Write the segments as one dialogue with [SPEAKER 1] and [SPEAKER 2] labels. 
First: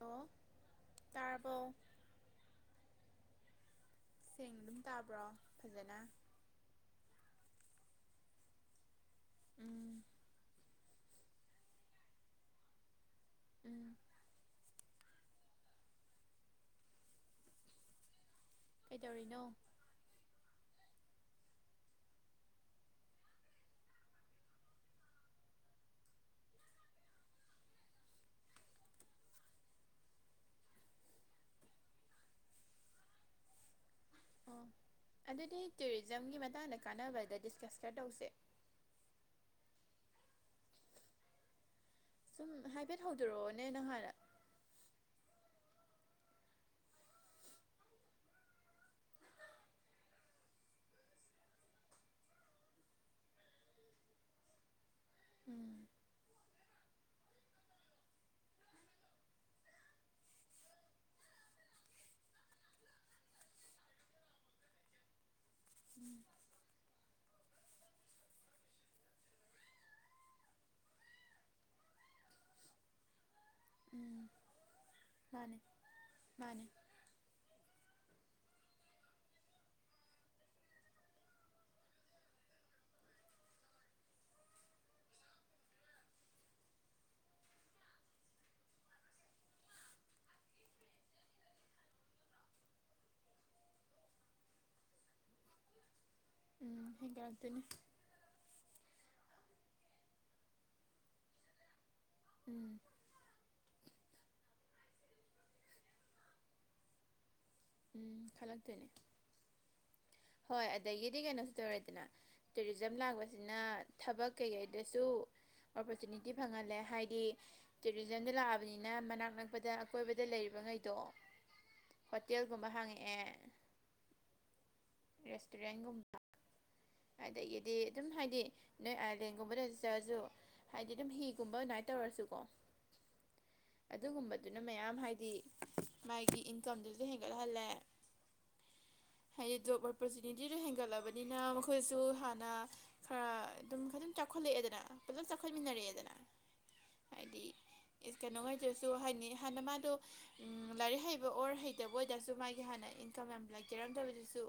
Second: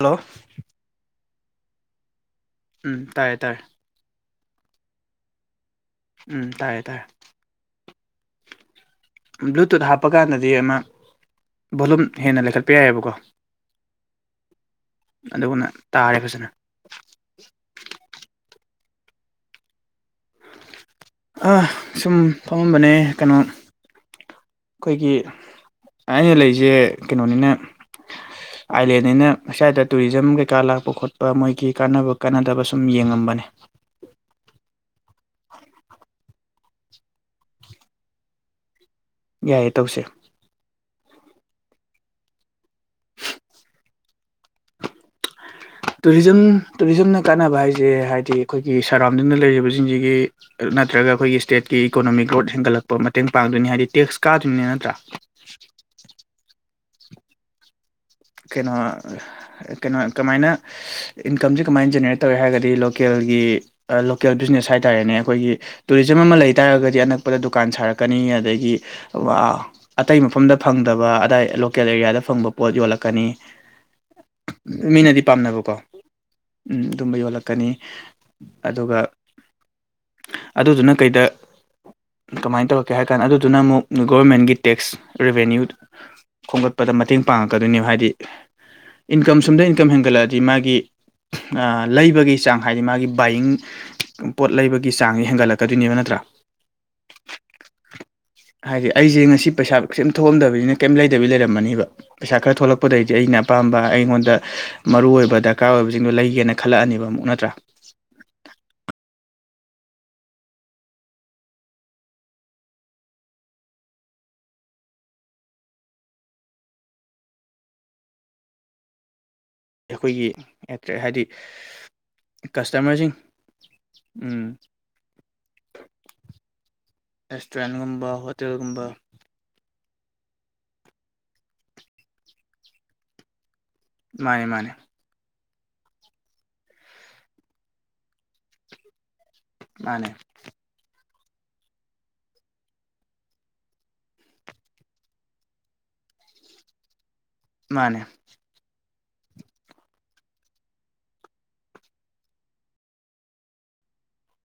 [SPEAKER 1] hello
[SPEAKER 2] ꯑꯣ ꯇꯥꯔꯕꯣ
[SPEAKER 1] ꯎꯝ ꯇꯥꯏꯌꯦ ꯇꯥꯔꯦ
[SPEAKER 2] ꯁꯦꯡꯅ ꯇꯥꯕ꯭ꯔꯣ ꯐꯖꯅ
[SPEAKER 1] ꯎꯝ ꯇꯥꯏꯌꯦ ꯇꯥꯏ ꯕ꯭ꯂꯨꯇꯨꯠ
[SPEAKER 2] ꯎꯝ
[SPEAKER 1] ꯍꯥꯞꯄꯀꯥꯟꯗꯗꯤ ꯑꯃ ꯕꯣꯂꯨꯝ ꯍꯦꯟꯅ ꯂꯩꯈꯠꯄ ꯌꯥꯏꯑꯦꯕꯀꯣ
[SPEAKER 2] ꯎꯝ
[SPEAKER 1] ꯑꯗꯨꯅ ꯇꯥꯔꯦ ꯐꯖꯟꯅ
[SPEAKER 2] ꯀꯩꯗꯧꯔꯤꯅꯣ
[SPEAKER 1] ꯑ ꯁꯨꯝ ꯐꯝꯃꯝꯕꯅꯦ ꯀꯩꯅꯣ ꯑꯈꯣꯏꯒꯤ ꯑꯩꯅ ꯂꯩꯁꯦ ꯀꯩꯅꯣꯅꯤꯅ ꯑꯥꯏꯂꯦꯟꯅꯤꯅ ꯁ꯭ꯋꯥꯏꯗ ꯇꯨꯔꯤꯖꯝ ꯀꯩꯀꯥ ꯂꯥꯛꯄ ꯈꯣꯠꯄ ꯃꯣꯏꯒꯤ ꯀꯥꯟꯅꯕ ꯀꯥꯟꯅꯗꯕ ꯁꯨꯝ ꯌꯦꯡꯉꯝꯕꯅꯦ
[SPEAKER 2] ꯑꯣ ꯑꯗꯨꯗꯤ ꯇꯨꯔꯤꯖꯝꯒꯤ ꯃꯇꯥꯡꯗ ꯀꯥꯟꯅꯕꯗ ꯗꯤꯁꯀ꯭ꯁ ꯈꯔ ꯇꯧꯁꯦ
[SPEAKER 1] ꯌꯥꯏꯌꯦ ꯇꯧꯁꯦ
[SPEAKER 2] ꯁꯨꯝ ꯍꯥꯏꯐꯦꯠ ꯍꯧꯗꯣꯔꯛꯑꯣꯅꯦ ꯅꯪ ꯍꯥꯟꯅ
[SPEAKER 1] ꯇꯨꯔꯤꯖꯝ ꯇꯨꯔꯤꯖꯝꯅ ꯀꯥꯟꯅꯕ ꯍꯥꯏꯁꯦ ꯍꯥꯏꯗꯤ ꯑꯩꯈꯣꯏꯒꯤ ꯁꯔꯥꯎꯟꯗꯤꯡꯗ ꯂꯩꯔꯤꯕꯁꯤꯡꯁꯤꯒꯤ ꯅꯠꯇ꯭ꯔꯒ ꯑꯈꯣꯏꯒꯤ ꯏꯁꯇꯦꯠꯀꯤ ꯏꯀꯣꯅꯣꯃꯤ ꯒ꯭ꯔꯣꯠ ꯍꯦꯟꯒꯠꯂꯛꯄ ꯃꯇꯦꯡ ꯄꯥꯡꯗꯣꯏꯅꯤ ꯍꯥꯏꯕꯗꯤ ꯇꯦꯛꯁ ꯀꯥꯗꯔꯤꯝꯅꯤ ꯅꯠꯇ꯭ꯔꯥ
[SPEAKER 2] ꯎꯝ
[SPEAKER 1] ꯀꯩꯅꯣ ꯀꯩꯅꯣ ꯀꯃꯥꯏꯅ ꯏꯟꯀꯝꯁꯦ ꯀꯃꯥꯏꯅ ꯖꯦꯅꯔꯦꯠ ꯇꯧꯋꯦ ꯍꯥꯏꯔꯒꯗꯤ ꯂꯣꯀꯦꯜꯒꯤ ꯂꯣꯀꯦꯜ ꯕꯤꯖꯤꯅꯦꯁ ꯍꯥꯏ ꯇꯥꯔꯦꯅꯦ ꯑꯈꯣꯏꯒꯤ ꯇꯨꯔꯤꯖꯝ ꯑꯃ ꯂꯩ ꯇꯥꯔꯒꯗꯤ ꯑꯅꯛꯄꯗ ꯗꯨꯀꯥꯟ ꯁꯥꯔꯛꯀꯅꯤ ꯑꯗꯒꯤ ꯑ ꯑꯇꯩ ꯃꯐꯝꯗ ꯐꯪꯗꯕ ꯑꯗꯥꯏ ꯂꯣꯀꯦꯜ ꯑꯦꯔꯤꯌꯥꯗ ꯐꯪꯕ ꯄꯣꯠ ꯌꯣꯜꯂꯛ ꯀꯅꯤ
[SPEAKER 2] ꯎꯝ
[SPEAKER 1] ꯃꯤꯅꯗꯤ
[SPEAKER 2] ꯃꯥꯅꯦ
[SPEAKER 1] ꯄꯥꯝꯅꯕꯀꯣ
[SPEAKER 2] ꯃꯥꯅꯦ
[SPEAKER 1] ꯎꯝ ꯗꯨꯝꯕ ꯌꯣꯜꯂꯛꯀꯅꯤ ꯑꯗꯨꯒ ꯑꯗꯨꯗꯨꯅ ꯀꯩꯗ ꯀꯃꯥꯏꯅ ꯇꯧꯔꯛꯀꯦ ꯍꯥꯏ ꯀꯥꯟ ꯑꯗꯨꯗꯨꯅ ꯑꯃꯨꯛ ꯒꯣꯔꯃꯦꯟꯒꯤ ꯇꯦꯛꯁ ꯔꯤꯚꯦꯅ꯭ꯌꯨ ꯈꯣꯝꯒꯠꯄꯗ ꯃꯇꯦꯡ ꯄꯥꯡꯉꯛꯀꯗꯣꯏꯅꯦꯕ ꯍꯥꯏꯗꯤ ꯏꯟꯀꯝ ꯁꯨꯝꯗ ꯏꯟꯀꯝ ꯍꯦꯟꯒꯠꯂꯛꯑꯗꯤ ꯃꯥꯒꯤ ꯑ ꯂꯩꯕꯒꯤ ꯆꯥꯡ ꯍꯥꯏꯗꯤ ꯃꯥꯒꯤ ꯕꯥꯏꯌꯤꯡ ꯄꯣꯠ ꯂꯩꯕꯒꯤ ꯆꯥꯡꯁꯦ ꯍꯦꯟꯒꯠ ꯂꯛꯀꯗꯣꯏꯅꯦꯕ ꯅꯠꯇ꯭ꯔꯥ
[SPEAKER 2] ꯎꯝ ꯍꯦꯒꯠꯂꯛꯇꯣꯏꯅꯦ
[SPEAKER 1] ꯍꯥꯏꯗꯤ ꯑꯩꯁꯦ ꯉꯁꯤ ꯄꯩꯁꯥ ꯀꯩꯁꯨꯝ ꯊꯣꯛꯑꯝꯗꯅꯤꯅ ꯀꯩꯝ ꯂꯩꯗꯕꯤ ꯂꯩꯔꯝꯃꯅꯤꯕ ꯄꯩꯥꯁꯥ ꯈꯔ
[SPEAKER 2] ꯎꯝ
[SPEAKER 1] ꯊꯣꯛꯂꯛꯄꯗꯩ ꯑꯩꯅ ꯑꯄꯥꯝꯕ ꯑꯩꯉꯣꯟꯗ ꯃꯔꯨꯑꯣꯏꯕ ꯗꯔꯀꯥꯔ ꯑꯣꯏꯕꯁꯤꯡꯗꯣ ꯂꯩꯒꯦꯅ ꯈꯜꯂꯛꯑꯅꯤꯕ ꯑꯃꯨꯛ ꯅꯠꯇ꯭ꯔꯥ
[SPEAKER 2] ꯎꯝ ꯈꯜꯂꯛꯇꯣꯏꯅꯦ ꯍꯣꯏ ꯑꯗꯒꯤꯗꯤ ꯀꯩꯅꯣꯁꯨ ꯇꯧꯔꯦꯗꯅ ꯇꯨꯔꯤꯖꯝ ꯂꯥꯛꯄꯁꯤꯅ ꯊꯕꯛ ꯀꯩꯀꯩꯗꯁꯨ ꯑꯣꯄꯣꯔꯆꯨꯅꯤꯇꯤ ꯐꯪꯍꯜꯂꯦ ꯍꯥꯏꯗꯤ ꯇꯨꯔꯤꯖꯝꯗ ꯂꯥꯛꯑꯕꯅꯤꯅ ꯃꯅꯥꯛꯅꯛ ꯄꯗ ꯑꯀꯣꯏꯕꯗ
[SPEAKER 1] ꯑꯩꯈꯣꯏꯒꯤ
[SPEAKER 2] ꯂꯩꯔꯤꯕꯉꯩꯗꯣ
[SPEAKER 1] ꯑꯦꯇ꯭ꯔꯦ ꯍꯥꯏꯗꯤ
[SPEAKER 2] ꯍꯣꯇꯦꯜꯒꯨꯝꯕ
[SPEAKER 1] ꯀꯁꯇꯃꯔꯁꯤꯡ
[SPEAKER 2] ꯍꯥꯡꯉꯛꯑꯦ
[SPEAKER 1] ꯎꯝ
[SPEAKER 2] ꯔꯦꯁꯇꯨꯔꯦꯟꯒꯨꯝꯕ ꯑꯗꯒꯤꯗꯤ ꯑꯗꯨꯝ
[SPEAKER 1] ꯔꯦꯁꯇꯨꯔꯦꯟꯒꯨꯝꯕ
[SPEAKER 2] ꯍꯥꯏꯗꯤ
[SPEAKER 1] ꯍꯣꯇꯦꯜꯒꯨꯝꯕ
[SPEAKER 2] ꯅꯣꯏ ꯑꯥ ꯄꯦꯟꯒꯨꯝꯕꯗ ꯆꯠꯂꯁꯨ ꯍꯥꯏꯗꯤ ꯑꯗꯨꯝ ꯍꯤꯒꯨꯝꯕ ꯑꯗꯨꯃꯥꯏ ꯇꯧꯔꯁꯨꯀꯣ
[SPEAKER 1] ꯃꯥꯅꯦ
[SPEAKER 2] ꯑꯗꯨꯒꯨꯝꯕꯗꯨꯅ
[SPEAKER 1] ꯃꯥꯅꯦ
[SPEAKER 2] ꯃꯌꯥꯝ ꯍꯥꯏꯗꯤ ꯃꯥꯒꯤ ꯏꯟꯀꯝꯗꯨꯁꯨ ꯍꯦꯟꯒꯠꯍꯜꯂꯦ ꯍꯥꯏꯗꯤ ꯖꯣꯕ
[SPEAKER 1] ꯃꯥꯅꯦ
[SPEAKER 2] [unintelligible] ꯇꯤꯗꯣ ꯍꯦꯟꯒꯠꯂꯕꯅꯤꯅ ꯑꯩꯈꯣꯏꯁꯨ ꯍꯥꯟꯅ ꯈꯔ ꯑꯗꯨꯝ ꯑꯗꯨꯝ ꯆꯥꯎꯈꯠꯂꯛꯑꯦꯗꯅ ꯐꯖꯅ ꯆꯥꯎꯈꯠꯃꯤꯟꯅꯔꯛꯑꯦꯗꯅ ꯍꯥꯏꯗꯤ
[SPEAKER 1] ꯃꯥꯅꯦ
[SPEAKER 2] ꯀꯩꯅꯣ ꯍꫭꯏꯗꯁꯨ ꯍꯥꯏꯅꯤ ꯍꯥꯟꯅ ꯃꯥꯗꯣ ꯂꯥꯏꯔꯤꯛ ꯍꯩꯕ ꯑꯣꯔ ꯍꯩꯇꯕ ꯑꯣꯏ ꯇꯁꯨ ꯃꯥꯒꯤ ꯍꯥꯟꯅ ꯏꯟꯀꯝ ꯌꯥꯝ ꯂꯩꯖꯔꯝꯗꯕꯗꯨꯁꯨ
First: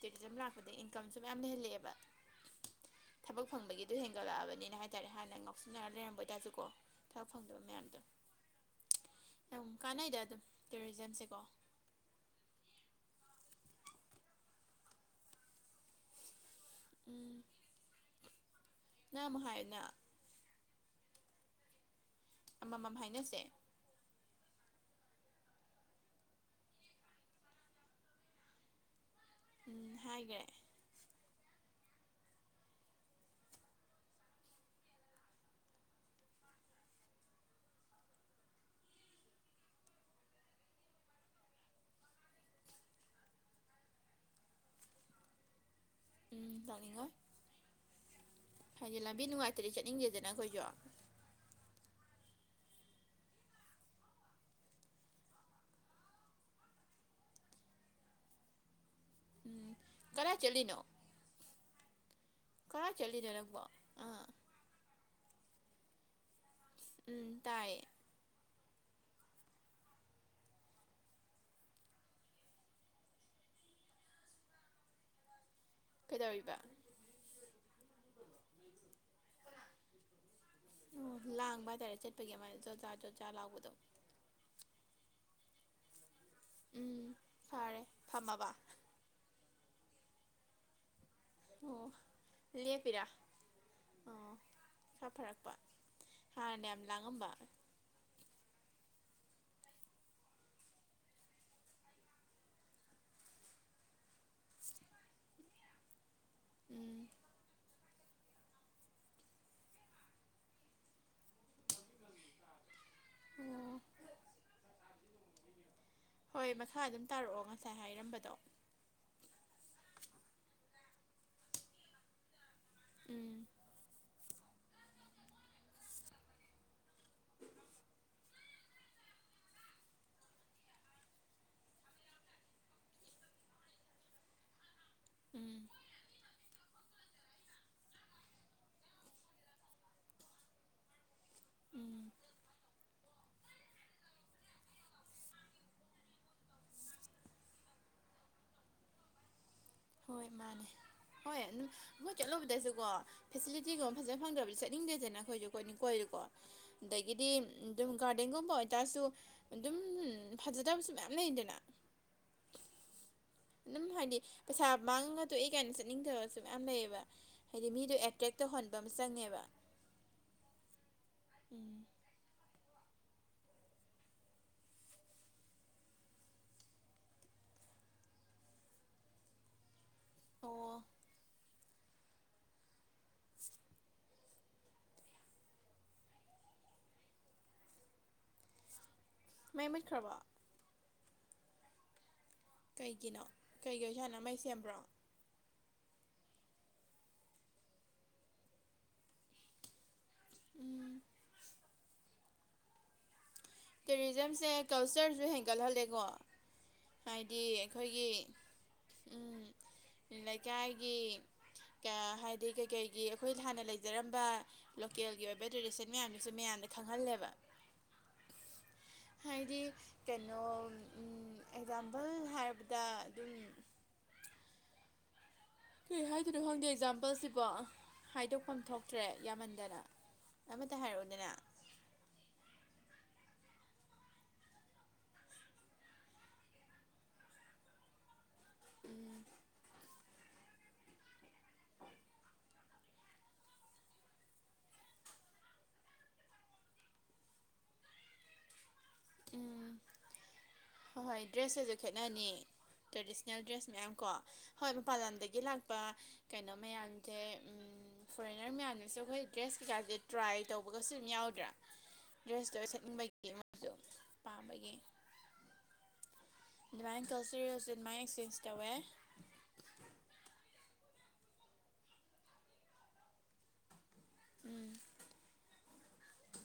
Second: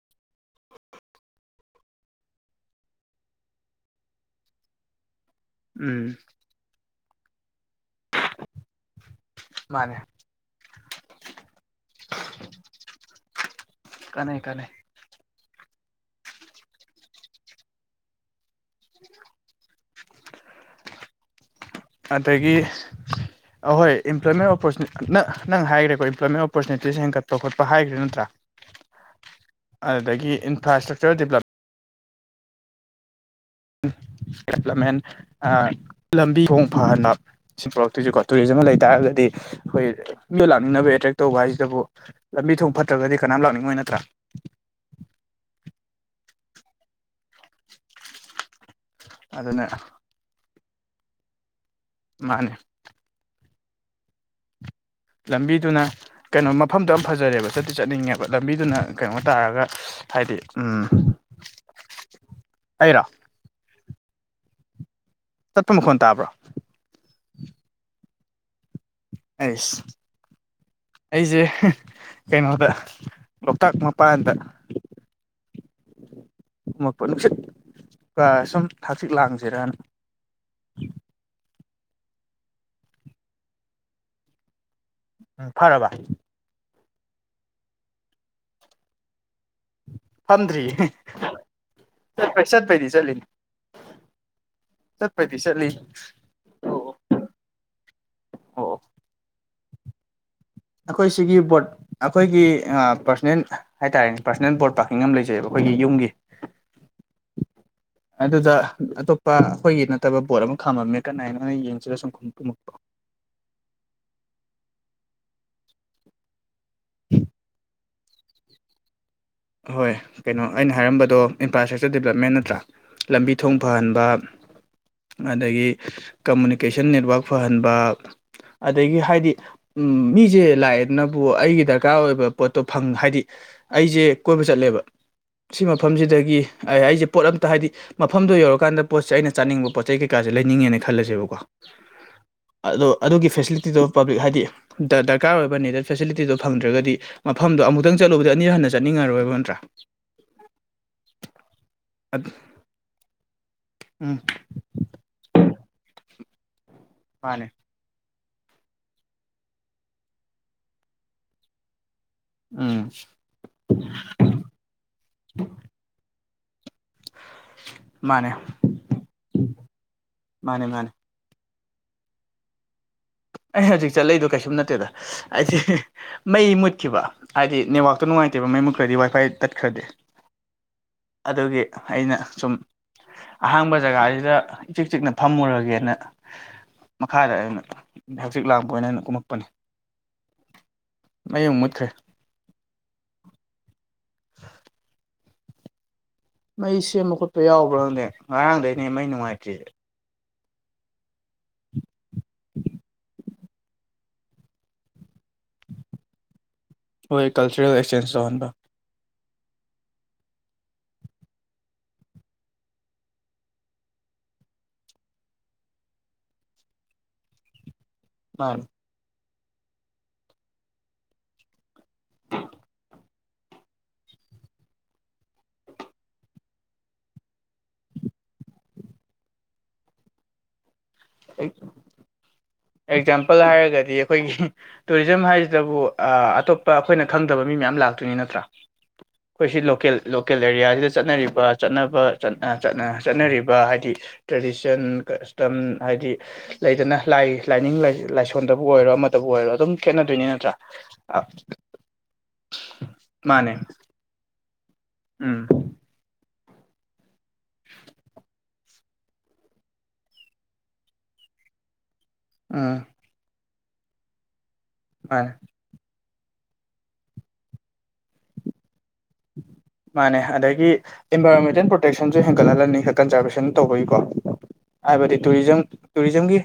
[SPEAKER 2] ꯇꯦꯛꯖꯝ ꯂꯥꯛꯄꯗꯩ ꯏꯟꯀꯝꯁꯨ ꯃꯌꯥꯝꯗ ꯍꯜꯂꯛꯑꯦꯕ ꯊꯕꯛ ꯐꯪꯕꯒꯤꯗꯨ ꯍꯦꯟꯒꯠꯂꯛꯑꯕꯅꯤꯅ ꯍꯥꯏꯇꯥꯔꯦ ꯍꯥꯟꯅ ꯉꯥꯎ ꯁꯥꯟꯅꯔ
[SPEAKER 1] ꯎꯝ
[SPEAKER 2] ꯂꯩꯔꯝꯕ ꯑꯣꯏꯇꯥꯁꯨꯀꯣ ꯊꯕꯛ ꯐꯪꯗꯕ ꯃꯌꯥꯝꯗꯣ ꯌꯥꯝ
[SPEAKER 1] ꯃꯥꯅꯦ
[SPEAKER 2] ꯀꯥꯟꯅꯩꯗ ꯑꯗꯨꯝ ꯇꯨꯔꯤꯖꯝꯁꯦꯀꯣ
[SPEAKER 1] ꯀꯥꯅꯩ ꯀꯥꯅꯩ
[SPEAKER 2] ꯎꯝ ꯅꯪ ꯑꯃꯨꯛ ꯍꯥꯏꯌꯨꯅꯥ
[SPEAKER 1] ꯑꯗꯒꯤ
[SPEAKER 2] ꯑꯃꯃꯝ ꯍꯥꯏꯅꯁꯦ
[SPEAKER 1] ꯑꯍꯣꯏ ꯑꯝꯄ꯭ꯂꯣꯏꯃꯦꯟ ꯑꯣꯄꯣꯔꯆꯨ ꯅꯪ ꯅꯪ ꯍꯥꯏꯒ꯭ꯔꯦꯀꯣ ꯏꯝꯄ꯭ꯂꯣꯏꯃꯦꯟ ꯑꯣꯄꯣꯔꯆꯨꯅꯤꯇꯤ ꯍꯦꯟꯒꯠꯄ ꯈꯣꯠꯄ ꯍꯥꯏꯒ꯭ꯔꯦ ꯅꯠꯇ꯭ꯔꯥ
[SPEAKER 2] ꯎꯝ
[SPEAKER 1] ꯑꯗꯒꯤ
[SPEAKER 2] ꯍꯥꯏꯈ꯭ꯔꯦ
[SPEAKER 1] ꯏꯟꯇꯔꯥ ꯏꯁꯇ꯭ꯔꯛꯆꯔ ꯗꯦꯕꯂꯞ ꯗꯦꯕꯂꯞꯃꯦꯟ ꯑ ꯂꯝꯕꯤ ꯊꯣꯡ ꯐꯍꯟꯕ ꯁꯤ ꯄꯨꯔꯛꯇꯣꯏꯁꯤꯀꯣ ꯇꯨꯔꯤꯖꯝ ꯑꯃ ꯂꯩ ꯇꯥꯔꯒꯗꯤ ꯑꯩꯈꯣꯏ ꯃꯤꯗꯣ ꯂꯥꯛꯅꯤꯡꯅꯕ ꯑꯦꯇ꯭ꯔꯦꯛ ꯇꯧꯕ ꯍꯥꯏꯁꯤꯇꯕꯨ ꯂꯝꯕꯤ ꯊꯣꯡ ꯐꯠꯇ꯭ꯔꯒꯗꯤ ꯀꯅꯥꯝ ꯂꯥꯛꯅꯤꯡꯉꯣꯏ ꯅꯠꯇ꯭ꯔꯥ
[SPEAKER 2] ꯎꯝ ꯂꯥꯛꯅꯤꯡꯉꯣꯏ ꯍꯥꯏꯗꯤ ꯂꯝꯕꯤ
[SPEAKER 1] ꯑꯗꯨꯅ
[SPEAKER 2] ꯅꯨꯡꯉꯥꯏꯇꯔꯗꯤ ꯆꯠꯅꯤꯡꯗꯦꯗꯅ ꯑꯩꯈꯣꯏꯖꯨ
[SPEAKER 1] ꯃꯥꯅꯦ ꯂꯝꯕꯤꯗꯨꯅ ꯀꯩꯅꯣ ꯃꯐꯝꯗꯣ ꯌꯥꯝ ꯐꯖꯔꯦꯕ ꯆꯠꯇꯤ ꯆꯠꯅꯤꯡꯉꯦꯕ ꯂꯝꯕꯤꯗꯨꯅ ꯀꯩꯅꯣ ꯇꯥꯔꯒ
[SPEAKER 2] ꯎꯝ ꯀꯗꯥꯏ
[SPEAKER 1] ꯍꯥꯏꯗꯤ
[SPEAKER 2] ꯆꯠꯂꯤꯅꯣ
[SPEAKER 1] ꯎꯝ
[SPEAKER 2] ꯀꯔꯥꯏ
[SPEAKER 1] ꯑꯩꯔꯣ
[SPEAKER 2] ꯆꯠꯂꯤꯅꫭ ꯅꯪꯕꫭ ꯑꯥ
[SPEAKER 1] ꯆꯠꯄ ꯃꯈꯣꯟ ꯇꯥꯕ꯭ꯔꯣ
[SPEAKER 2] ꯎꯝ ꯇꯥꯏꯌꯦ
[SPEAKER 1] ꯑꯩꯁ ꯑꯩꯖꯦ ꯀꯩꯅꯣꯗ ꯂꯣꯛꯇꯥꯛ ꯃꯄꯥꯟꯗ
[SPEAKER 2] ꯀꯩꯗꯧꯔꯤꯕ
[SPEAKER 1] ꯄ ꯅꯨꯡꯁꯤꯠꯀ ꯁꯨꯝ ꯍꯥꯡꯆꯤꯛ ꯂꯥꯡꯁꯤꯔꯅ
[SPEAKER 2] ꯑꯣ ꯂꯥꯡꯕ ꯍꯥꯏꯇꯥꯔꯦ ꯆꯠꯄꯒꯤ ꯑꯗꯨꯃꯥꯏ ꯆꫭꯠꯆꯥꯥ ꯆꯣꯠꯆꯥ ꯂꯥꯎꯕꯗꯣ
[SPEAKER 1] ꯎꯝ ꯐꯔꯕ
[SPEAKER 2] ꯎꯝ ꯐꯔꯦ ꯐꯝꯃꯕ
[SPEAKER 1] ꯐꯝꯗ꯭ꯔꯤꯌꯦ
[SPEAKER 2] ꯑꯣ
[SPEAKER 1] ꯆꯠꯄꯩ ꯆꯠꯄꯩꯗꯤ
[SPEAKER 2] ꯂꯦꯞꯄꯤꯔꯥ
[SPEAKER 1] ꯆꯠꯂꯤ
[SPEAKER 2] ꯑꯣ ꯈꯔ
[SPEAKER 1] ꯆꯠꯄꯩꯗꯤ
[SPEAKER 2] ꯐꯔꯛꯄ
[SPEAKER 1] ꯆꯠꯂꯤ
[SPEAKER 2] ꯍꯥꯟꯅ ꯌꯥꯝ
[SPEAKER 1] ꯑꯣ
[SPEAKER 2] ꯂꯥꯡꯉꯝꯕ
[SPEAKER 1] ꯑꯣ ꯑꯩꯈꯣꯏ ꯁꯤꯒꯤ ꯕꯣꯠ ꯑꯩꯈꯣꯏꯒꯤ ꯄꯔꯁꯣꯅꯦꯜ ꯍꯥꯏꯇꯥꯔꯦꯅꯦ ꯄꯔꯁꯣꯅꯦꯜ ꯕꯣꯠꯇꫭ ꯇꯪꯉꯝ ꯂꯩꯖꯩꯑꯕ ꯑꯩꯈꯣꯏꯒꯤ ꯌꯨꯝꯒꯤ
[SPEAKER 2] ꯎꯝ
[SPEAKER 1] ꯑꯗꯨꯗ ꯑꯇꯣꯞꯄ ꯑꯩꯈꯣꯏꯒꯤ ꯅꯠꯇꯕ ꯕꯣꯠ ꯑꯃ ꯈꯥꯝꯃꯝꯃꯦ ꯀꯅꯥꯏꯅꯦꯅ ꯌꯦꯡ
[SPEAKER 2] ꯑꫭ ꯍꯣꯏ ꯈꯥ ꯑꯗꯨꯝ ꯇꯥꯔꯛꯑꯣ ꯉꯁꯥꯏ ꯍꯥꯏꯔꯝꯕꯗꯣ
[SPEAKER 1] ꯍꯣꯏ ꯀꯩꯅꯣ ꯑꯩꯅ ꯍꯥꯏꯔꯝꯕꯗꯣ ꯏꯟꯐ꯭ꯔꯥꯁ꯭ꯇ꯭ꯔꯛꯆꯔ ꯗꯤꯕꯂꯞꯃꯦꯟ ꯅꯠꯇ꯭ꯔꯥ ꯂꯝꯕꯤ
[SPEAKER 2] ꯎꯝ
[SPEAKER 1] ꯊꯣꯡ ꯐꯍꯟꯕ ꯑꯗꯒꯤ ꯀꯝꯃꯨꯅꯤꯀꯦꯁꯟ ꯅꯦꯠꯋꯥꯛ ꯐꯍꯟꯕ ꯑꯗꯒꯤ ꯍꯥꯏꯗꯤ ꯎꯝ ꯃꯤꯖꯦ ꯂꯥꯛꯑꯦꯗꯅꯕꯨ ꯑꯩꯒꯤ ꯗꯔꯀꯥꯔ ꯑꯣꯏꯕ ꯄꯣꯠꯇꯣ ꯐꯪ ꯍꯥꯏꯗꯤ ꯑꯩꯖꯦ ꯀꯣꯏꯕ ꯆꯠꯂꯦꯕ ꯁꯤ
[SPEAKER 2] ꯎꯝ
[SPEAKER 1] ꯃꯐꯝꯖꯤꯗꯒꯤ ꯑꯩ ꯑꯩꯖꯦ ꯄꯣꯠ ꯑꯝꯇ ꯍꯥꯏꯗꯤ ꯃꯐꯝꯗꯣ ꯌꯧꯔꯀꯥꯟꯗ ꯄꯣꯠꯁꯦ ꯑꯩꯅ ꯆꯥꯅꯤꯡꯕ ꯄꯣꯠ ꯆꯩ ꯀꯩꯀꯥꯖꯦ ꯂꯩꯅꯤꯡꯉꯦꯅ ꯈꯜꯂꯁꯦꯕꯀꯣ
[SPEAKER 2] ꯎꯝ
[SPEAKER 1] ꯑꯗꯣ ꯑꯗꯨꯒꯤ ꯐꯦꯁꯤꯂꯤꯇꯤꯗꯣ ꯄꯥꯕ꯭ꯂꯤꯛ ꯍꯥꯏꯗꯤ ꯗꯥ ꯗꯔꯀꯥꯔ ꯑꯣꯏꯕ ꯅꯦꯗꯔ ꯐꯦꯁꯤꯂꯤꯇꯤꯗꯣ ꯐꯪꯗ꯭ꯔꯒꯗꯤ ꯃꯐꯝꯗ ꯑꯃꯨꯛꯇꯪ ꯆꯠꯂꯨꯕꯗ ꯑꯅꯤꯔ ꯍꯟꯅ ꯆꯠ__ ꯅꯤꯡꯉꯔꯣꯏꯕ ꯅꯠꯇ꯭ꯔꯥ
[SPEAKER 2] ꯍꯣꯏ ꯃꯥꯅꯦ ꯍꯣꯏ ꯑꯗꯨꯝ ꯃꯣꯏ ꯀꯦꯠꯂꯧꯕꯗꯁꯨꯀꯣ ꯐꯦꯁꯤꯂꯤꯇꯤꯒꯨꯝꯕ
[SPEAKER 1] ꯎꯝ
[SPEAKER 2] ꯐꯖꯅ ꯐꯪꯗ꯭ꯔꯕꯤꯁ ꯆꯠ__ ꯅꯤꯡꯗꯦꯗꯅ ꯑꯩꯈꯣꯏꯁꯨ ꯀꯣꯏꯅꯤꯡ ꯀꯣꯏꯔꯦꯀꯣ ꯑꯗꯩꯒꯤꯗꯤ
[SPEAKER 1] ꯃꯥꯅꯦ
[SPEAKER 2] ꯑꯗꯨꯝ ꯒꯥꯔꯗꯦꯟꯒꯨꯝꯕ ꯑꯣꯏꯇꯥꯔꯁꯨ ꯑꯗꯨꯝ ꯐꯖꯗꯕꯁꯨ ꯃꯌꯥꯝ ꯂꯩꯗꯅ
[SPEAKER 1] ꯎꯝ
[SPEAKER 2] ꯑꯗꯨꯝ ꯍꯥꯏꯗꯤ ꯄꯩꯁꯥ ꯃꯥꯡꯉꯒ ꯇꯣꯛꯑꯦ ꯀꯥꯏꯅ ꯆꯠꯅꯤꯡꯗꯕꯁꯨ ꯃꯌꯥꯝ ꯂꯩꯌꯦꯕ ꯍꯥꯏꯗꯤ ꯃꯤꯗꯣ
[SPEAKER 1] ꯃꯥꯅꯦ
[SPEAKER 2] ꯑꯦꯇ꯭ꯔꯦꯛ ꯇꯧꯍꯟꯕ ꯑꯃ ꯆꯪꯉꯦꯕ
[SPEAKER 1] ꯃꯥꯅꯦ ꯃꯥꯅꯦ
[SPEAKER 2] ꯎꯝ
[SPEAKER 1] ꯑꯩ ꯍꯧꯖꯤꯛ ꯆꯠꯂꯛꯏꯗꯣ ꯀꯩꯁꯨꯝ ꯅꯠꯇꯦꯗ ꯍꯥꯏꯗꯤ ꯃꯩ ꯃꯨꯠꯈꯤꯕ ꯍꯥꯏꯗꯤ ꯅꯦꯠꯋꯥꯛꯇꯣ ꯅꯨꯡꯉꯥꯏꯇꯦꯕ ꯃꯩ ꯃꯨꯠꯈ꯭ꯔꯗꯤ ꯋꯥꯏꯐꯥꯏ ꯇꯠꯈ꯭ꯔꯗꯤ
[SPEAKER 2] ꯑꯣ
[SPEAKER 1] ꯑꯗꯨꯒꯤ ꯑꯩꯅ ꯁꯨꯝ ꯑꯍꯥꯡꯕ ꯖꯒꯥꯖꯤꯗ ꯏꯆꯤꯛ ꯆꯤꯛꯅ ꯐꯝꯃꯨꯔꯒꯦꯅ ꯃꯈꯥꯗ ꯑꯣꯏꯅ ꯍꯪꯆꯤꯛ ꯂꯥꯡꯄ ꯑꯣꯏꯅ ꯀꯨꯝꯃꯛꯄꯅꯤ
[SPEAKER 2] ꯃꯩ ꯃꯨꯠꯈ꯭ꯔꯕꯣ
[SPEAKER 1] ꯃꯩ ꯑꯃꯨꯛ ꯃꯨꯠꯈ꯭ꯔꯦ
[SPEAKER 2] ꯀꯩꯒꯤꯅꯣ ꯀꯩꯒꯤ ꯑꯣꯏꯁꯥꯅꯣ ꯃꯩ ꯁꯦꯝꯕ꯭ꯔꯣ
[SPEAKER 1] ꯃꯩ ꯁꯦꯝꯕ ꯈꯣꯠꯄ ꯌꯥꯎꯕ꯭ꯔꯥ ꯈꯪꯗꯦ ꯉꯔꯥꯡꯗꯩꯅꯦ ꯃꯩ ꯅꯨꯡꯉꯥꯏꯇ꯭ꯔꯤꯖꯦ
[SPEAKER 2] ꯎꯝ
[SPEAKER 1] [inaudible]
[SPEAKER 2] ꯇꯨꯔꯤꯖꯝꯁꯦ ꯀꯜꯆꯔꯁꯨ ꯍꯦꯟꯒꯠꯍꯜꯂꯦꯀꯣ
[SPEAKER 1] ꯍꯣꯏ
[SPEAKER 2] ꯍꯥꯏꯗꯤ
[SPEAKER 1] ꯀꯜꯆꯔꯦꯜ
[SPEAKER 2] ꯑꯩꯈꯣꯏꯒꯤ
[SPEAKER 1] ꯑꯦꯛꯁꯆꯦꯟꯖ ꯇꯧꯍꯟꯕ
[SPEAKER 2] ꯎꯝ ꯂꯩꯀꯥꯏꯒꯤ ꯀꯥ ꯍꯥꯏꯗꯤ ꯀꯩꯀꯩꯒꯤ ꯑꯩꯈꯣꯏ ꯍꯥꯟꯅ ꯂꯩꯖꯔꯝꯕ ꯂꯣꯀꯦꯜꯒꯤ ꯑꯣꯏꯕ ꯇ꯭ꯔꯦꯗꯤꯁꯟ ꯃꯌꯥꯝꯗꯨꯁꯨ ꯃꯤꯌꯥꯝꯗ ꯈꯪꯍꯜꯂꯦꯕ
[SPEAKER 1] ꯃꯥꯅꯦ
[SPEAKER 2] ꯍꯥꯏꯗꯤ ꯀꯩꯅꯣ ꯎꯝ ꯑꯦꯛꯖꯥꯝꯄꯜ ꯍꯥꯏꯔꯕꯗ ꯑꯗꯨꯝ ꯀꯩ ꯍꯥꯏꯗꯣꯏꯅꯣ ꯈꯪꯗꯦ ꯑꯦꯛꯖꯥꯝꯄꯜꯁꯤꯕꯣ ꯍꯥꯏꯗꯣꯛꯐꯝ ꯊꯣꯛꯇ꯭ꯔꯦ ꯌꯥꯝꯃꯟꯗꯅ ꯑꯃꯇ ꯍꯥꯏꯔꯛꯑꯣꯗꯅ
[SPEAKER 1] ꯑꯦꯛꯖꯥꯝꯄꯜ ꯍꯥꯏꯔꯒꯗꯤ ꯑꯩꯈꯣꯏꯒꯤ ꯇꯨꯔꯤꯖꯝ ꯍꯥꯏꯁꯤꯗꯕꯨ ꯑꯥ ꯑꯇꯣꯞꯄ ꯑꯩꯈꯣꯏꯅ ꯈꯪꯗꯕ ꯃꯤ ꯃꯌꯥꯝ ꯂꯥꯛꯇꯣꯏꯅꯤ ꯅꯠꯇ꯭ꯔꯥ
[SPEAKER 2] ꯎꯝ
[SPEAKER 1] ꯑꯩꯈꯣꯏ ꯁꯤ ꯂꯣꯀꯦꯜ ꯂꯣꯀꯦꯜ ꯑꯦꯔꯤꯌꯥꯁꯤꯗ ꯆꯠꯅꯔꯤꯕ ꯆꯠꯅꯕ ꯆꯠꯅ ꯑꯥ ꯆꯠꯅ ꯆꯠꯅꯔꯤꯕ ꯍꯥꯏꯗꯤ ꯇ꯭ꯔꯦꯗꯤꯁꯟ ꯀꯁꯇꯝ ꯍꯥꯏꯗꯤ ꯂꯩꯗꯅ ꯂꯥꯏ ꯂꯥꯏꯅꯤꯡ ꯂꯥꯢ ꯂꯥꯏꯁꯣꯟꯗꯕꯨ ꯑꯣꯏꯔꯣ ꯑꯃ
[SPEAKER 2] ꯎꯝ ꯍꯣꯏ ꯍꯣꯏ ꯗ꯭ꯔꯦꯁꯇꯁꯨ ꯈꯦꯠꯅꯅꯤ ꯇ꯭ꯔꯦꯗꯤꯁꯅꯦꯜ
[SPEAKER 1] ꯃꯥꯅꯦ
[SPEAKER 2] ꯗ꯭ꯔꯦꯁ ꯃꯌꯥꯝ ꯀꯣ ꯍꯣꯏ ꯃꯄꯥꯟ ꯂꯝꯗꯒꯤ
[SPEAKER 1] ꯎꯝ
[SPEAKER 2] ꯂꯥꯛꯄ ꯀꯩꯅꯣ ꯃꯌꯥꯝꯖꯦ ꯎꯝ ꯎꯝ ꯐꯣꯔꯦꯟꯅꯔ ꯃꯌꯥꯝꯅꯁꯨ ꯑꯩꯈꯣꯏ ꯗ꯭ꯔꯦꯁ ꯀꯩꯀꯥꯖꯦ ꯇ꯭ꯔꯥꯏ ꯇꯧꯕꯒꯁꯨ ꯑꯗꯨꯝ ꯌꯥꯎꯗ꯭ꯔꯥ ꯗ꯭ꯔꯦꯁꯇꯣ
[SPEAKER 1] ꯎꯝ
[SPEAKER 2] ꯁꯦꯠꯅꯤꯡꯕꯒꯤ ꯃꯣꯏꯁꯨ ꯄꯥꯝꯕꯒꯤ
[SPEAKER 1] ꯃꯥꯏ
[SPEAKER 2] ꯑꯗꯨꯃꯥꯏꯅ ꯀꯜꯆꯔꯔꯦꯁꯁꯨ ꯑꯗꯨꯃꯥꯏ ꯑꯦꯛꯆꯦꯟꯖ ꯇꯧꯋꯦ
[SPEAKER 1] ꯃꯥꯅꯦ ꯑꯗꯒꯤ ꯑꯦꯟꯚꯥꯏꯔꯣꯟꯃꯦꯟꯇꯦꯜ ꯄ꯭ꯔꯣꯇꯦꯛꯁꯟꯖꯨ ꯍꯦꯟꯒꯠꯍꯜꯂꯅꯤ ꯀꯟꯖꯥꯔꯕꯦꯁꯟ ꯇꯧꯕꯒꯤꯀꯣ
[SPEAKER 2] ꯎꯝ
[SPEAKER 1] ꯍꯥꯏꯕꯗꯤ ꯇꯨꯔꯤꯖꯝ ꯇꯨꯔꯤꯖꯝꯒꯤ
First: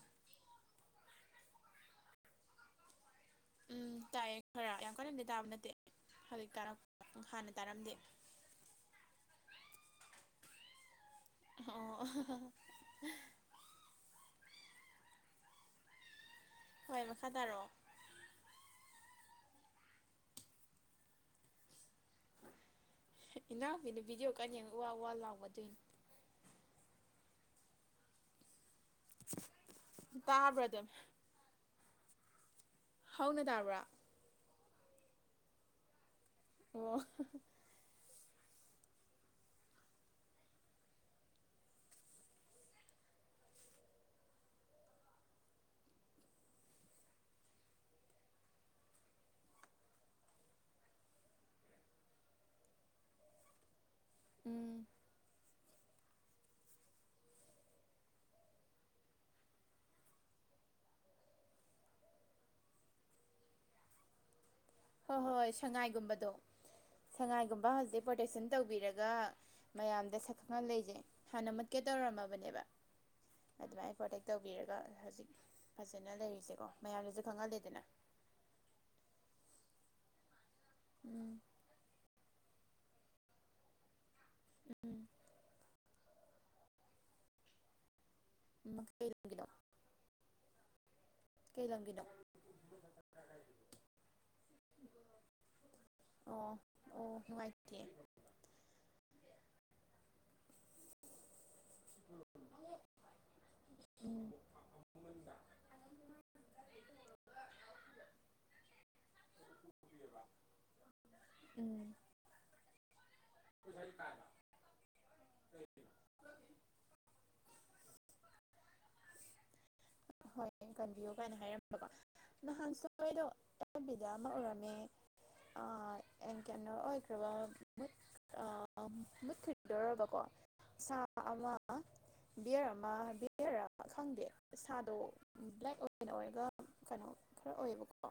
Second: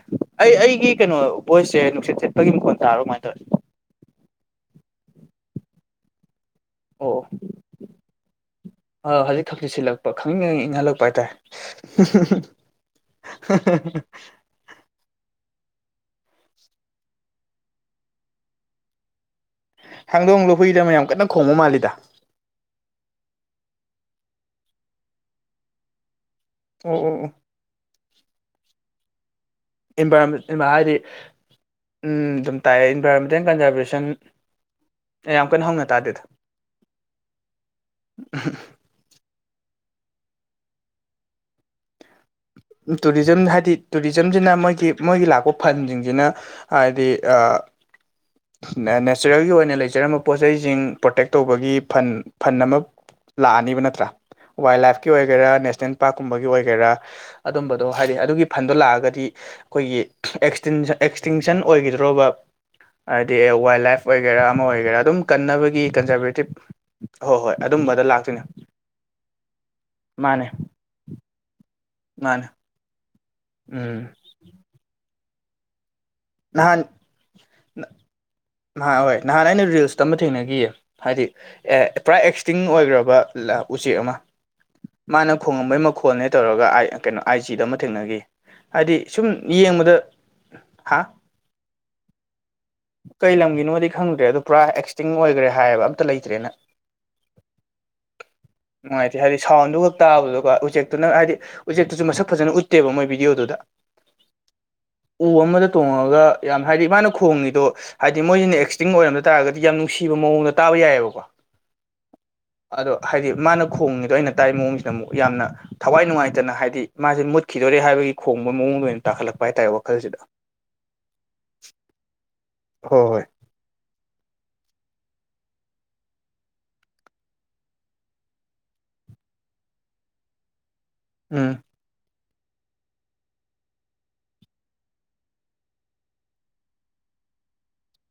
[SPEAKER 1] ꯑꯩ ꯑꯩꯒꯤ ꯀꯩꯅꯣ ꯚꯣꯏꯁꯁꯦ ꯅꯨꯡꯁꯤꯠ ꯁꯤꯠꯄꯒꯤ ꯃꯈꯣꯟ ꯇꯥꯕ꯭ꯔꯥ ꯀꯃꯥꯏ ꯇꯧꯋꯦ
[SPEAKER 2] ꯎꯝ ꯇꯥꯏꯌꯦ ꯈꯔ ꯌꯥꯝ ꯀꯟꯅꯗꯤ ꯇꯥꯕ ꯅꯠꯇꯦ ꯍꯧꯖꯤꯛ
[SPEAKER 1] ꯑꯣ
[SPEAKER 2] ꯇꯥꯔꯛꯄ ꯍꯥꯟꯅ ꯇꯥꯔꯝꯗꯦ
[SPEAKER 1] ꯑ ꯍꯧꯖꯤꯛ ꯈꯪꯁꯤꯠ ꯁꯤꯠꯂꯛꯄ ꯈꯪꯅꯤꯡ ꯍꯦꯛ ꯏꯪꯍꯜꯂꯛꯄ ꯍꯥꯏꯇꯥꯔꯦ [inaudible]
[SPEAKER 2] ꯑꯣ ꯍꯣꯏ ꯃꯈꯥ ꯇꯥꯔꯛꯑꯣ
[SPEAKER 1] ꯍꯥꯡꯗꯣꯡꯂꯣ ꯍꯨꯏꯔ ꯑꯃ ꯌꯥꯝ ꯀꯟꯅ ꯈꯣꯡꯕ ꯃꯥꯜꯂꯤꯗ
[SPEAKER 2] ꯏꯅꯥꯎꯄꯤꯅ ꯚꯤꯗꯤꯑꯣ ꯀꯟꯅ ꯌꯦꯡ ꯎꯋꯥ ꯎꯋꯥ ꯂꯥꯎꯕ ꯑꯗꯨꯏꯅꯤ
[SPEAKER 1] ꯑꯣ ꯑꯣ ꯑꯣ ꯏꯟꯚꯥꯏꯔꯣꯝꯃꯦꯟ
[SPEAKER 2] ꯇꯥꯕ꯭ꯔꯥ ꯑꯗꯨꯝ
[SPEAKER 1] ꯍꯥꯏꯗꯤ ꯎꯝ ꯑꯗꯨꯝ ꯇꯥꯏꯌꯦ
[SPEAKER 2] ꯍꯧꯅ
[SPEAKER 1] ꯏꯟꯚꯥꯏꯔꯣꯟꯃꯦꯟꯇꯦꯜ
[SPEAKER 2] ꯇꯥꯕ꯭ꯔꯥ
[SPEAKER 1] ꯀꯟꯖꯥꯔꯕꯦꯁꯟ ꯑꯦ ꯌꯥꯝ ꯀꯟꯅ ꯍꯧꯅ ꯇꯥꯗꯦꯗ
[SPEAKER 2] ꯑꯣ
[SPEAKER 1] [inaudible] ꯇꯨꯔꯤꯖꯝ ꯍꯥꯏꯗꯤ ꯇꯨꯔꯤꯖꯝꯁꯤꯅ ꯃꯣꯏꯒꯤ ꯃꯣꯏꯒꯤ ꯂꯥꯛꯄ ꯐꯟꯁꯤꯡꯁꯤꯅ ꯍꯥꯏꯗꯤ ꯑ ꯅꯦ ꯅꯦꯆꯔꯦꯜꯒꯤ ꯑꯣꯏꯅ ꯂꯩꯖꯔꯝꯕ ꯄꯣꯠ ꯆꯩꯁꯤꯡ ꯄ꯭ꯔꯣꯇꯦꯛ ꯇꯧꯕꯒꯤ ꯐꯟ ꯐꯟ ꯑꯃ ꯂꯥꯛꯑꯅꯤꯕ ꯅꯠꯇ꯭ꯔꯥ
[SPEAKER 2] ꯎꯝ
[SPEAKER 1] ꯋꯥꯏꯜ ꯂꯥꯏꯐꯀꯤ ꯑꯣꯏꯒꯦꯔꯥ ꯅꯦꯁꯅꯦꯜ ꯄꯥꯛꯀꯨꯝꯕꯒꯤ ꯑꯣꯏꯒꯦꯔꯥ ꯑꯗꯨꯝꯕꯗꯣ ꯍꯥꯏꯗꯤ ꯑꯗꯨꯒꯤ ꯐꯟꯗꯣ ꯂꯥꯛꯑꯒꯗꯤ ꯑꯩꯈꯣꯏꯒꯤ ꯑꯦꯛꯁꯇꯤꯟ ꯑꯦꯛꯁꯇꯤꯡꯁꯟ ꯑꯣꯏꯒꯤꯗ꯭ꯔꯣꯕ ꯍꯥꯏꯗꯤ ꯋꯥꯏꯜ ꯂꯥꯏꯐ ꯑꯣꯏꯒꯦꯔꯥ ꯑꯃ ꯑꯣꯏ
[SPEAKER 2] ꯍꯣꯏ ꯍꯣꯏ ꯁꯉꯥꯏꯒꯨꯝꯕꯗꯣ
[SPEAKER 1] ꯍꯣꯏ ꯍꯣꯏ
[SPEAKER 2] ꯁꯉꯥꯏꯒꯨꯝꯕ
[SPEAKER 1] ꯑꯗꯨꯝꯕꯗ
[SPEAKER 2] ꯍꯧꯖꯤꯛ
[SPEAKER 1] ꯂꯥꯛꯇꯣꯏꯅꯦ
[SPEAKER 2] ꯄ꯭ꯔꯣꯇꯦꯛꯁꯟ ꯇꯧꯕꯤꯔꯒ ꯃꯌꯥꯝꯗ
[SPEAKER 1] ꯃꯥꯅꯦ
[SPEAKER 2] ꯁꯛꯈꯪꯍꯥꯟꯂꯤꯁꯦ ꯍꯥꯟꯅ ꯃꯨꯠꯀꯦ
[SPEAKER 1] ꯃꯥꯅꯦ
[SPEAKER 2] ꯇꯧꯔꯝꯃꯕꯅꯦꯕ ꯑꯗꯨꯃꯥꯏꯅ
[SPEAKER 1] ꯎꯝ
[SPEAKER 2] ꯄ꯭ꯔꯣꯟꯇꯦꯛ ꯇꯧꯕꯤꯔꯒ ꯍꯧꯖꯤꯛ ꯐꯖꯅ ꯂꯩꯔꯤꯁꯦꯀꯣ ꯃꯌꯥꯝꯗꯁꯨ ꯈꯪꯍꯜꯂꯦꯗꯅ
[SPEAKER 1] ꯅꯍꯥꯟꯍꯣꯏ ꯅꯍꯥꯟ ꯑꯩꯅ ꯔꯤꯜꯁ ꯑꯃ ꯊꯦꯡꯅꯈꯤꯌꯦ ꯍꯥꯏꯗꯤ
[SPEAKER 2] ꯎꯝ
[SPEAKER 1] ꯑꯦ ꯄꯨꯔꯥ ꯑꯦꯛꯁ ꯇꯤꯡ ꯑꯣꯏꯈ꯭ꯔꯕ ꯎꯆꯦꯛ ꯑꯃ
[SPEAKER 2] ꯎꯝ
[SPEAKER 1] ꯃꯥꯅ ꯈꯣꯡꯉꯝꯕꯩ ꯃ ꯈꯣꯟꯅꯦ ꯇꯧꯔꯒ ꯑꯥꯏ ꯀꯩꯅꯣ ꯑꯥꯏꯖꯤꯗ ꯑꯃ ꯊꯦꯡꯅꯈꯤ
[SPEAKER 2] ꯎꯝ
[SPEAKER 1] ꯍꯥꯏꯗꯤ
[SPEAKER 2] ꯀꯩ
[SPEAKER 1] ꯁꯨꯝ
[SPEAKER 2] ꯂꯝꯒꯤꯅꯣ
[SPEAKER 1] ꯌꯦꯡꯕꯗ ꯍꯥ
[SPEAKER 2] ꯀꯩ ꯂꯝꯒꯤꯅꯣ
[SPEAKER 1] ꯀꯩ ꯂꯝꯒꯤꯅꯣꯗꯤ ꯈꯪꯗ꯭ꯔꯦ ꯑꯗꯣ ꯄꯨꯔꯥ ꯑꯦꯛꯁꯇꯤꯡ ꯑꯣꯏꯈ꯭ꯔꯦ ꯍꯥꯏꯌꯦꯕ ꯑꯝꯇ ꯂꯩꯇ꯭ꯔꯦꯅ
[SPEAKER 2] ꯑꯣ ꯑꯣ ꯅꯨꯡꯉꯥꯏꯇꯦ
[SPEAKER 1] ꯅꯨꯡꯉꯥꯏꯇꯦ ꯍꯥꯏꯗꯤ ꯁꯥꯎꯟꯗꯨ ꯈꯛ ꯇꯥꯕꯗꯣ ꯎꯆꯦꯛꯇꯨꯅ ꯍꯥꯏꯗꯤ ꯎꯆꯦꯛꯇꯨꯁꯨ ꯃꯁꯛ ꯐꯖꯅ ꯎꯠꯇꯦꯕ ꯃꯣꯏ ꯚꯤꯗꯤꯑꯣꯗꯨꯗ
[SPEAKER 2] ꯎꯝ
[SPEAKER 1] ꯎ ꯑꯃꯗ ꯇꯣꯡꯉꯒ ꯌꯥꯝ ꯍꯥꯏꯗꯤ ꯃꯥꯅ ꯈꯣꯡꯉꯤꯗꯣ ꯍꯥꯏꯗꯤ ꯃꯣꯏꯁꯤꯅ ꯑꯦꯛꯁꯇꯤꯡ ꯑꯣꯏꯔꯝꯗ ꯇꯥꯔꯒꯗꯤ ꯌꯥꯝ ꯅꯨꯡꯁꯤꯕ ꯃꯑꯣꯡꯗ ꯇꯥꯕ ꯌꯥꯏꯌꯦꯕꯀꯣ
[SPEAKER 2] ꯎꯝ
[SPEAKER 1] ꯑꯗꯣ ꯍꯥꯏꯗꯤ ꯃꯥꯅ ꯈꯣꯡꯉꯤꯗꯣ ꯑꯩꯅ ꯇꯥꯏ ꯃꯑꯣꯡꯁꯤꯗ ꯑꯃꯨꯛ ꯌꯥꯝꯅ ꯊꯋꯥꯏ ꯅꯨꯡꯉꯥꯏꯇꯅ ꯍꯥꯏꯗꯤ ꯃꯥꯁꯦ ꯃꯨꯠꯈꯤꯗꯣꯔꯦ ꯍꯥꯏꯕꯒꯤ ꯈꯣꯡꯕ ꯃꯑꯣꯡꯗꯣ ꯑꯣꯏꯅ ꯇꯥꯈꯠꯂꯛꯄ ꯍꯥꯏꯇꯥꯔꯦ ꯋꯥꯈꯜꯁꯤꯗ
[SPEAKER 2] ꯍꯣꯏ ꯀꯟꯕꯤꯌꯨ ꯀꯥꯏꯅ ꯍꯥꯏꯔꯝꯕꯀꯣ ꯅꯍꯥꯟꯁꯨ
[SPEAKER 1] ꯍꯣꯏ ꯍꯣꯏ
[SPEAKER 2] ꯑꯩꯗꯣ ꯑꯦꯕ ꯕꯤꯗ ꯑꯃ ꯎꯔꯝꯃꯦ ꯑꯥ ꯑꯦꯡ ꯀꯩꯅꯣ ꯑꯣꯏꯈ꯭ꯔꯕ ꯃꯨꯠ ꯑꯥ ꯃꯨꯠꯈꯤꯗꯣꯔꯕꯀꯣ ꯁꯥ ꯑꯃ
[SPEAKER 1] ꯎꯝ
[SPEAKER 2] ꯕꯤꯌꯔ ꯑꯃ ꯕꯤꯌꯔ ꯔꯥ ꯈꯪꯗꯦ ꯁꯥꯗꯣ ꯕ꯭ꯂꯦꯛ ꯑꯣꯏꯅ ꯑꯣꯏꯔꯒ ꯀꯩꯅꯣ ꯈꯔ ꯑꯣꯏꯌꯦꯕꯀꯣ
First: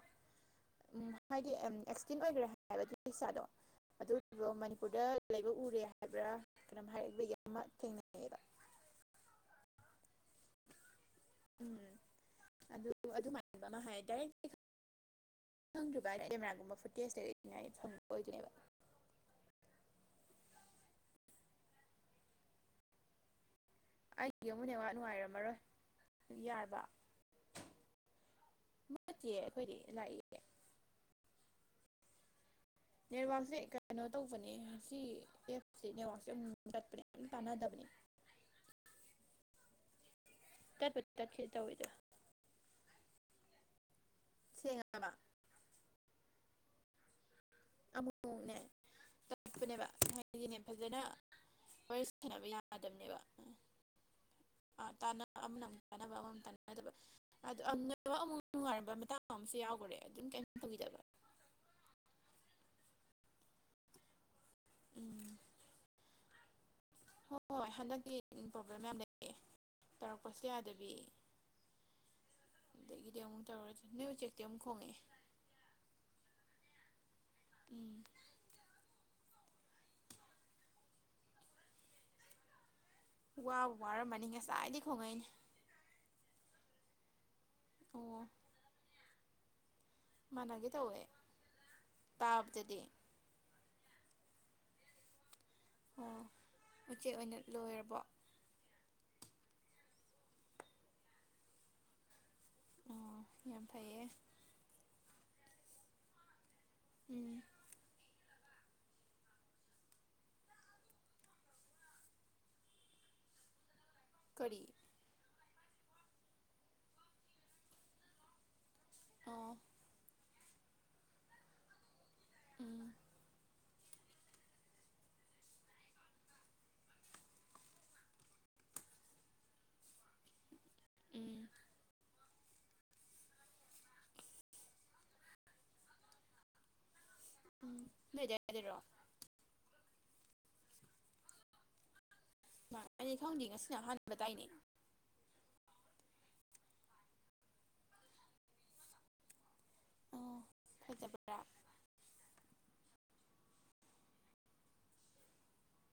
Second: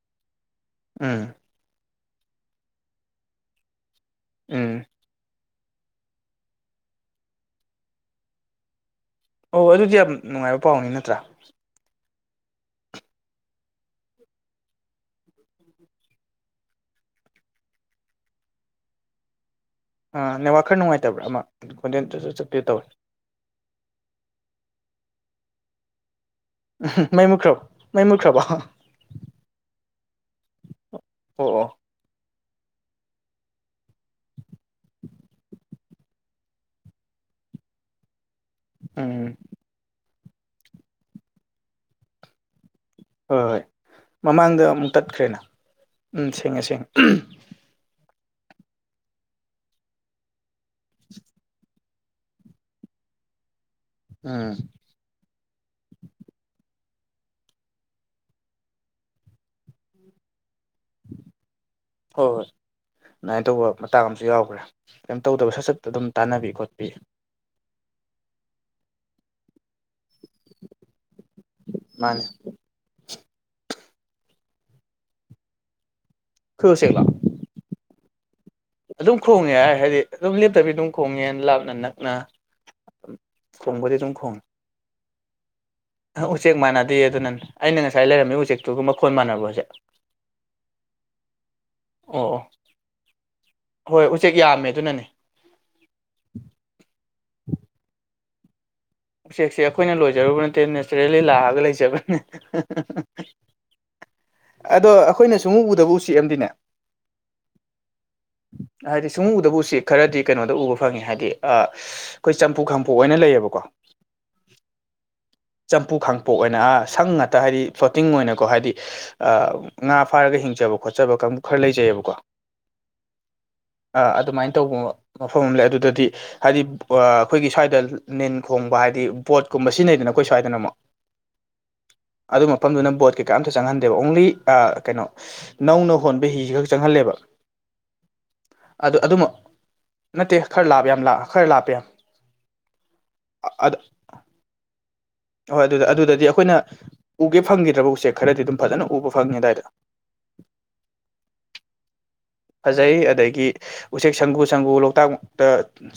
[SPEAKER 2] ꯎꯝ ꯍꯥꯏꯗꯤ ꯎꯝ ꯑꯦꯛꯁꯇꯦꯟ ꯑꯣꯏꯈ꯭ꯔꯦ ꯍꯥꯏꯌꯦꯕ ꯑꯗꯨꯏ ꯁꯥꯗꯣ ꯑꯗꯨꯗꯣ
[SPEAKER 1] ꯎꯝ
[SPEAKER 2] ꯃꯅꯤꯄꯨꯔꯗ ꯂꯩꯕ ꯎꯔꯦ ꯍꯥꯏꯕ꯭ꯔꯥ ꯀꯩꯅꯣꯝ ꯍꯥꯏꯕꯒꯤ ꯑꯃ ꯊꯦꯡꯅꯩꯌꯦꯕ
[SPEAKER 1] ꯑꯣ ꯑꯗꯨꯗꯤ ꯌꯥꯝ ꯅꯨꯡꯉꯥꯏꯕ ꯄꯥꯎꯅꯤ ꯅꯠꯇ꯭ꯔꯥ
[SPEAKER 2] ꯎꯝ ꯑꯗꯨ [unintelligible] ꯗꯥꯏꯔꯦꯛ [unintelligible] ꯀꯦꯃꯦꯔꯥꯒꯨꯝꯕ ꯐꯨꯇꯦꯖ [unintelligible] ꯐꯪꯕ ꯑꯣꯏꯗꯣꯏꯅꯦꯕ
[SPEAKER 1] ꯑꯥ ꯅꯦꯠꯋꯥꯛ ꯈꯔ ꯅꯨꯡꯉꯥꯏꯇꯕ꯭ꯔꯥ ꯑꯃ ꯈꯣꯟꯖꯦꯟ ꯆꯞ ꯆꯞ ꯆꯞꯄꯤꯗꯣ ꯇꯧꯋꯦ
[SPEAKER 2] ꯑꯩꯒꯤ ꯑꯃꯨꯛ ꯅꯦꯠꯋꯥꯛ ꯅꯨꯡꯉꯥꯏꯔꯝꯃꯔꯣꯏ ꯌꯥꯔꯕ
[SPEAKER 1] ꯃꯩ ꯃꯨꯠꯈ꯭ꯔꯥꯕꯣ ꯃꯩ ꯃꯨꯠꯈ꯭ꯔꯥꯕꯣ ꯑꯣ
[SPEAKER 2] ꯅꯠꯇꯤꯌꯦ ꯑꯩꯈꯣꯏꯗꯤ ꯂꯥꯛꯏꯌꯦ
[SPEAKER 1] ꯑꯣ
[SPEAKER 2] ꯅꯦꯠꯋꯥꯛꯁꯦ ꯀꯩꯅꯣ ꯇꯧꯕꯅꯦ ꯁꯤ ꯑꯦꯞꯁꯦ ꯅꯦꯠꯋꯥꯛꯁꯦ ꯑꯃꯨꯛ ꯑꯃꯨꯛ ꯇꯠꯄꯅꯦ ꯑꯗꯨꯝ ꯇꯥꯟꯅꯗꯕꯅꯦ
[SPEAKER 1] ꯎꯝ
[SPEAKER 2] ꯇꯠꯄꯗꯤ ꯇꯠꯀꯦ ꯇꯧꯋꯤꯗꯥ
[SPEAKER 1] ꯍꯣꯏ ꯍꯣꯏ ꯃꯃꯥꯡꯗ ꯑꯃꯨꯛ
[SPEAKER 2] ꯁꯦꯡꯉꯕ
[SPEAKER 1] ꯇꯠꯈ꯭ꯔꯦꯅ ꯎꯝ ꯁꯦꯡꯉꯦ ꯁꯦꯡꯉꯦ ꯎꯝ
[SPEAKER 2] ꯑꯃꯨꯛ ꯑꯃꯨꯛꯅꯦ ꯇꯠꯄꯅꯦꯕ ꯍꯥꯏꯗꯤꯅꯦ ꯐꯖꯅ ꯋꯥꯔꯤ ꯁꯥꯟꯅꯕ ꯌꯥꯗꯕꯅꯦꯕ ꯎꯝ
[SPEAKER 1] ꯎꯝ
[SPEAKER 2] ꯑꯥ ꯇꯥꯟꯅ ꯑꯃꯅ ꯑꯃꯨꯛ ꯇꯥꯟꯅꯕ ꯑꯃꯅ ꯑꯃꯨꯛ ꯇꯥꯟꯅꯗꯕ ꯑꯗꯣ [unintelligible] ꯅꯦꯠꯋꯥꯛ ꯑꯃꯨꯛ ꯅꯨꯡꯉꯥꯏꯔꯝꯕ ꯃꯇꯥꯡ ꯑꯃꯁꯨ ꯌꯥꯎꯈꯔꯦ ꯑꯗꯨꯝ ꯀꯩꯝ ꯇꯧꯈꯤꯗꯕ
[SPEAKER 1] ꯍꯣ ꯍꯣꯏ [unintelligible] ꯃꯇꯥꯡ ꯑꯝꯁꯨ ꯌꯥꯎꯈ꯭ꯔꯦ ꯀꯩꯝ
[SPEAKER 2] ꯎꯝ
[SPEAKER 1] ꯇꯧꯗꯕ ꯁꯠ ꯁꯠ ꯑꯗꯨꯝ ꯇꯥꯟꯅꯕꯤ ꯈꯣꯠꯄꯤ
[SPEAKER 2] ꯍꯣꯏ ꯍꯟꯗꯛꯇꯤ ꯄ꯭ꯔꯣꯕ꯭ꯂꯦꯝ ꯌꯥꯝ ꯂꯩꯌꯦ ꯇꯧꯔꯛꯄꯁꯨ ꯌꯥꯗꯕꯤ
[SPEAKER 1] ꯃꯥꯅꯦ
[SPEAKER 2] ꯑꯗꯒꯤꯗꯤ ꯑꯃꯨꯛ ꯇꯧꯔꯦ ꯅꯣꯏ ꯎꯆꯦꯛꯇꯤ ꯑꯃꯨꯛ ꯈꯣꯡꯉꯛꯑꯦ
[SPEAKER 1] ꯈꯣꯏ ꯎꯆꯦꯛꯂꯣ
[SPEAKER 2] ꯎꯝ
[SPEAKER 1] ꯑꯗꯨꯝ ꯈꯣꯡꯉꯦ ꯍꯥꯏ ꯍꯥꯏꯗꯤ ꯑꯗꯨꯝ ꯂꯦꯞꯇꯕꯤ ꯑꯗꯨꯝ ꯈꯣꯡꯉꯦ ꯂꯥꯞꯅ ꯅꯛꯅ
[SPEAKER 2] ꯋꯥꯕꯨ
[SPEAKER 1] ꯈꯣꯡꯕꯗꯤ ꯑꯗꯨꯝ
[SPEAKER 2] ꯋꯥꯔꯝꯃꯅꯤ
[SPEAKER 1] ꯈꯣꯡꯉꯦ
[SPEAKER 2] ꯉꯁꯥꯏꯗꯩ ꯈꯣꯡꯉꯛꯏꯅꯦ
[SPEAKER 1] ꯎꯆꯦꯛ ꯃꯥꯟꯅꯗꯦ ꯑꯗꯨꯅꯅꯦ ꯑꯩꯅ ꯉꯁꯥꯏ
[SPEAKER 2] ꯑꯣ
[SPEAKER 1] ꯂꯩꯔꯝꯃꯤ ꯎꯆꯦꯛꯇꯨꯒ ꯃꯈꯣꯟ ꯃꯥꯟꯅꯕꯣ ꯍꯧꯖꯤꯛ
[SPEAKER 2] ꯃꯥꯟꯅꯒꯦ ꯇꯧꯋꯦ
[SPEAKER 1] ꯑꯣ ꯑꯣ
[SPEAKER 2] ꯇꯥꯕꯗꯗꯤ
[SPEAKER 1] ꯍꯣꯏ ꯎꯆꯦꯛ ꯌꯥꯝꯃꯦ ꯑꯗꯨꯅꯅꯦ
[SPEAKER 2] ꯑꯣ ꯎꯆꯦꯛ ꯑꯣꯏꯅ ꯂꯣꯏꯔꯕꯣ
[SPEAKER 1] ꯎꯆꯦꯛꯁꯦ ꯑꯩꯈꯣꯏꯅ ꯂꯣꯏꯖꯔꯨꯕ ꯅꯠꯇꯦ ꯅꯦꯆꯔꯦꯜꯂꯤ ꯂꯥꯛꯑꯒ ꯂꯩꯖꯕꯅꯦ
[SPEAKER 2] ꯑꯣ ꯌꯥꯝ ꯐꯩꯌꯦ
[SPEAKER 1] ꯑꯗꯣ ꯑꯩꯈꯣꯏꯅ ꯁꯨꯡꯎ ꯎꯗꯕ ꯎꯆꯦꯛ ꯑꯝꯗꯤꯅꯦ
[SPEAKER 2] ꯎꯝ
[SPEAKER 1] ꯍꯥꯏꯗꯤ ꯁꯨꯡꯎ ꯎꯗꯕ ꯎꯆꯦꯛ ꯈꯔꯗꯤ ꯀꯩꯅꯣꯗ ꯎꯕ ꯐꯪꯉꯦ ꯍꯥꯏꯗꯤ ꯑꯥ ꯑꯩꯈꯣꯏ ꯆꯝꯄꯨ ꯈꯥꯡꯄꯣꯛ ꯍꯥꯏꯅ ꯂꯩꯌꯦꯕꯀꯣ
[SPEAKER 2] ꯀꯔꯤ
[SPEAKER 1] ꯆꯝꯄꯨ ꯈꯥꯡꯄꯣꯛ ꯑꯣꯏꯅ ꯑꯥ ꯁꯪ ꯉꯥꯛꯇ ꯍꯥꯏꯗꯤ ꯐ꯭ꯂꯣꯇꯤꯡ ꯑꯣꯏꯅꯀꯣ ꯍꯥꯏꯗꯤ ꯑꯥ
[SPEAKER 2] ꯑꯣ
[SPEAKER 1] ꯉꯥ ꯐꯥꯔꯒ ꯍꯤꯡꯖꯕ ꯈꯣꯠꯆꯕ ꯀꯥꯡꯕꯨ ꯈꯔ ꯂꯩꯖꯩꯌꯦꯕꯀꯣ
[SPEAKER 2] ꯎꯝ
[SPEAKER 1] ꯑꯥ ꯑꯗꯨꯃꯥꯏꯅ ꯇꯧꯕ ꯃꯐꯝ ꯑꯃ ꯂꯩ ꯑꯗꯨꯗꯗꯤ ꯍꯥꯏꯗꯤ ꯑꯩꯈꯣꯏꯒꯤ ꯁ꯭ꯋꯥꯏꯗ ꯅꯤꯟ ꯈꯣꯡꯕ ꯍꯥꯏꯗꯤ ꯕꯣꯠ ꯀꯨꯝꯕ ꯁꯤꯖꯤꯟꯅꯩꯗꯅ ꯑꯩꯈꯣꯏ ꯁ꯭ꯋꯥꯏꯗꯅ ꯑꯃꯨꯛ
[SPEAKER 2] ꯎꯝ
[SPEAKER 1] ꯑꯗꯨ ꯃꯐꯝꯗꯨꯅ ꯕꯣꯠ ꯀꯩꯀꯥ ꯑꯝꯇ ꯆꯪꯍꯟꯗꯦꯕ ꯑꯣꯡꯂꯤ ꯑꯥ ꯀꯩꯅꯣ ꯅꯧꯅ ꯍꯣꯟꯕ ꯍꯤ ꯈꯛ ꯆꯪꯍꯜꯂꯦꯕ
[SPEAKER 2] ꯎꯝ ꯅꯣꯏ ꯑꯗꯨꯋꯥꯏꯗꯔꯣ
[SPEAKER 1] ꯑ ꯑꯗꯨꯃꯛ ꯅꯠꯇꯦ ꯈꯔ ꯂꯥꯞ ꯌꯥꯝ ꯂꯥꯞ ꯈꯔ ꯂꯥꯞꯄꯦ
[SPEAKER 2] [unintelligible] ꯈꯪꯗꯦ ꯉꯁꯤꯅ ꯑꯍꯥꯟꯕ ꯇꯥꯏꯅꯦ
[SPEAKER 1] ꯍꯣꯏ ꯑꯗꯨꯗ ꯑꯗꯨꯗꯗꯤ ꯑꯩꯈꯣꯏꯅ ꯎꯒꯦ ꯐꯪꯒꯤꯗ꯭ꯔꯕ ꯎꯆꯦꯛ ꯈꯔꯗꯤ ꯑꯗꯨꯝ ꯐꯖꯅ ꯎꯕ ꯐꯪꯉꯤ ꯑꯗꯥꯏꯗ
[SPEAKER 2] ꯑ ꯐꯖꯕꯔꯥ
[SPEAKER 1] ꯐꯖꯩ ꯑꯗꯒꯤ ꯎꯆꯦꯛ ꯁꯪꯒꯨ ꯁꯪꯒꯨ ꯂꯣꯛꯇꯥꯛꯇ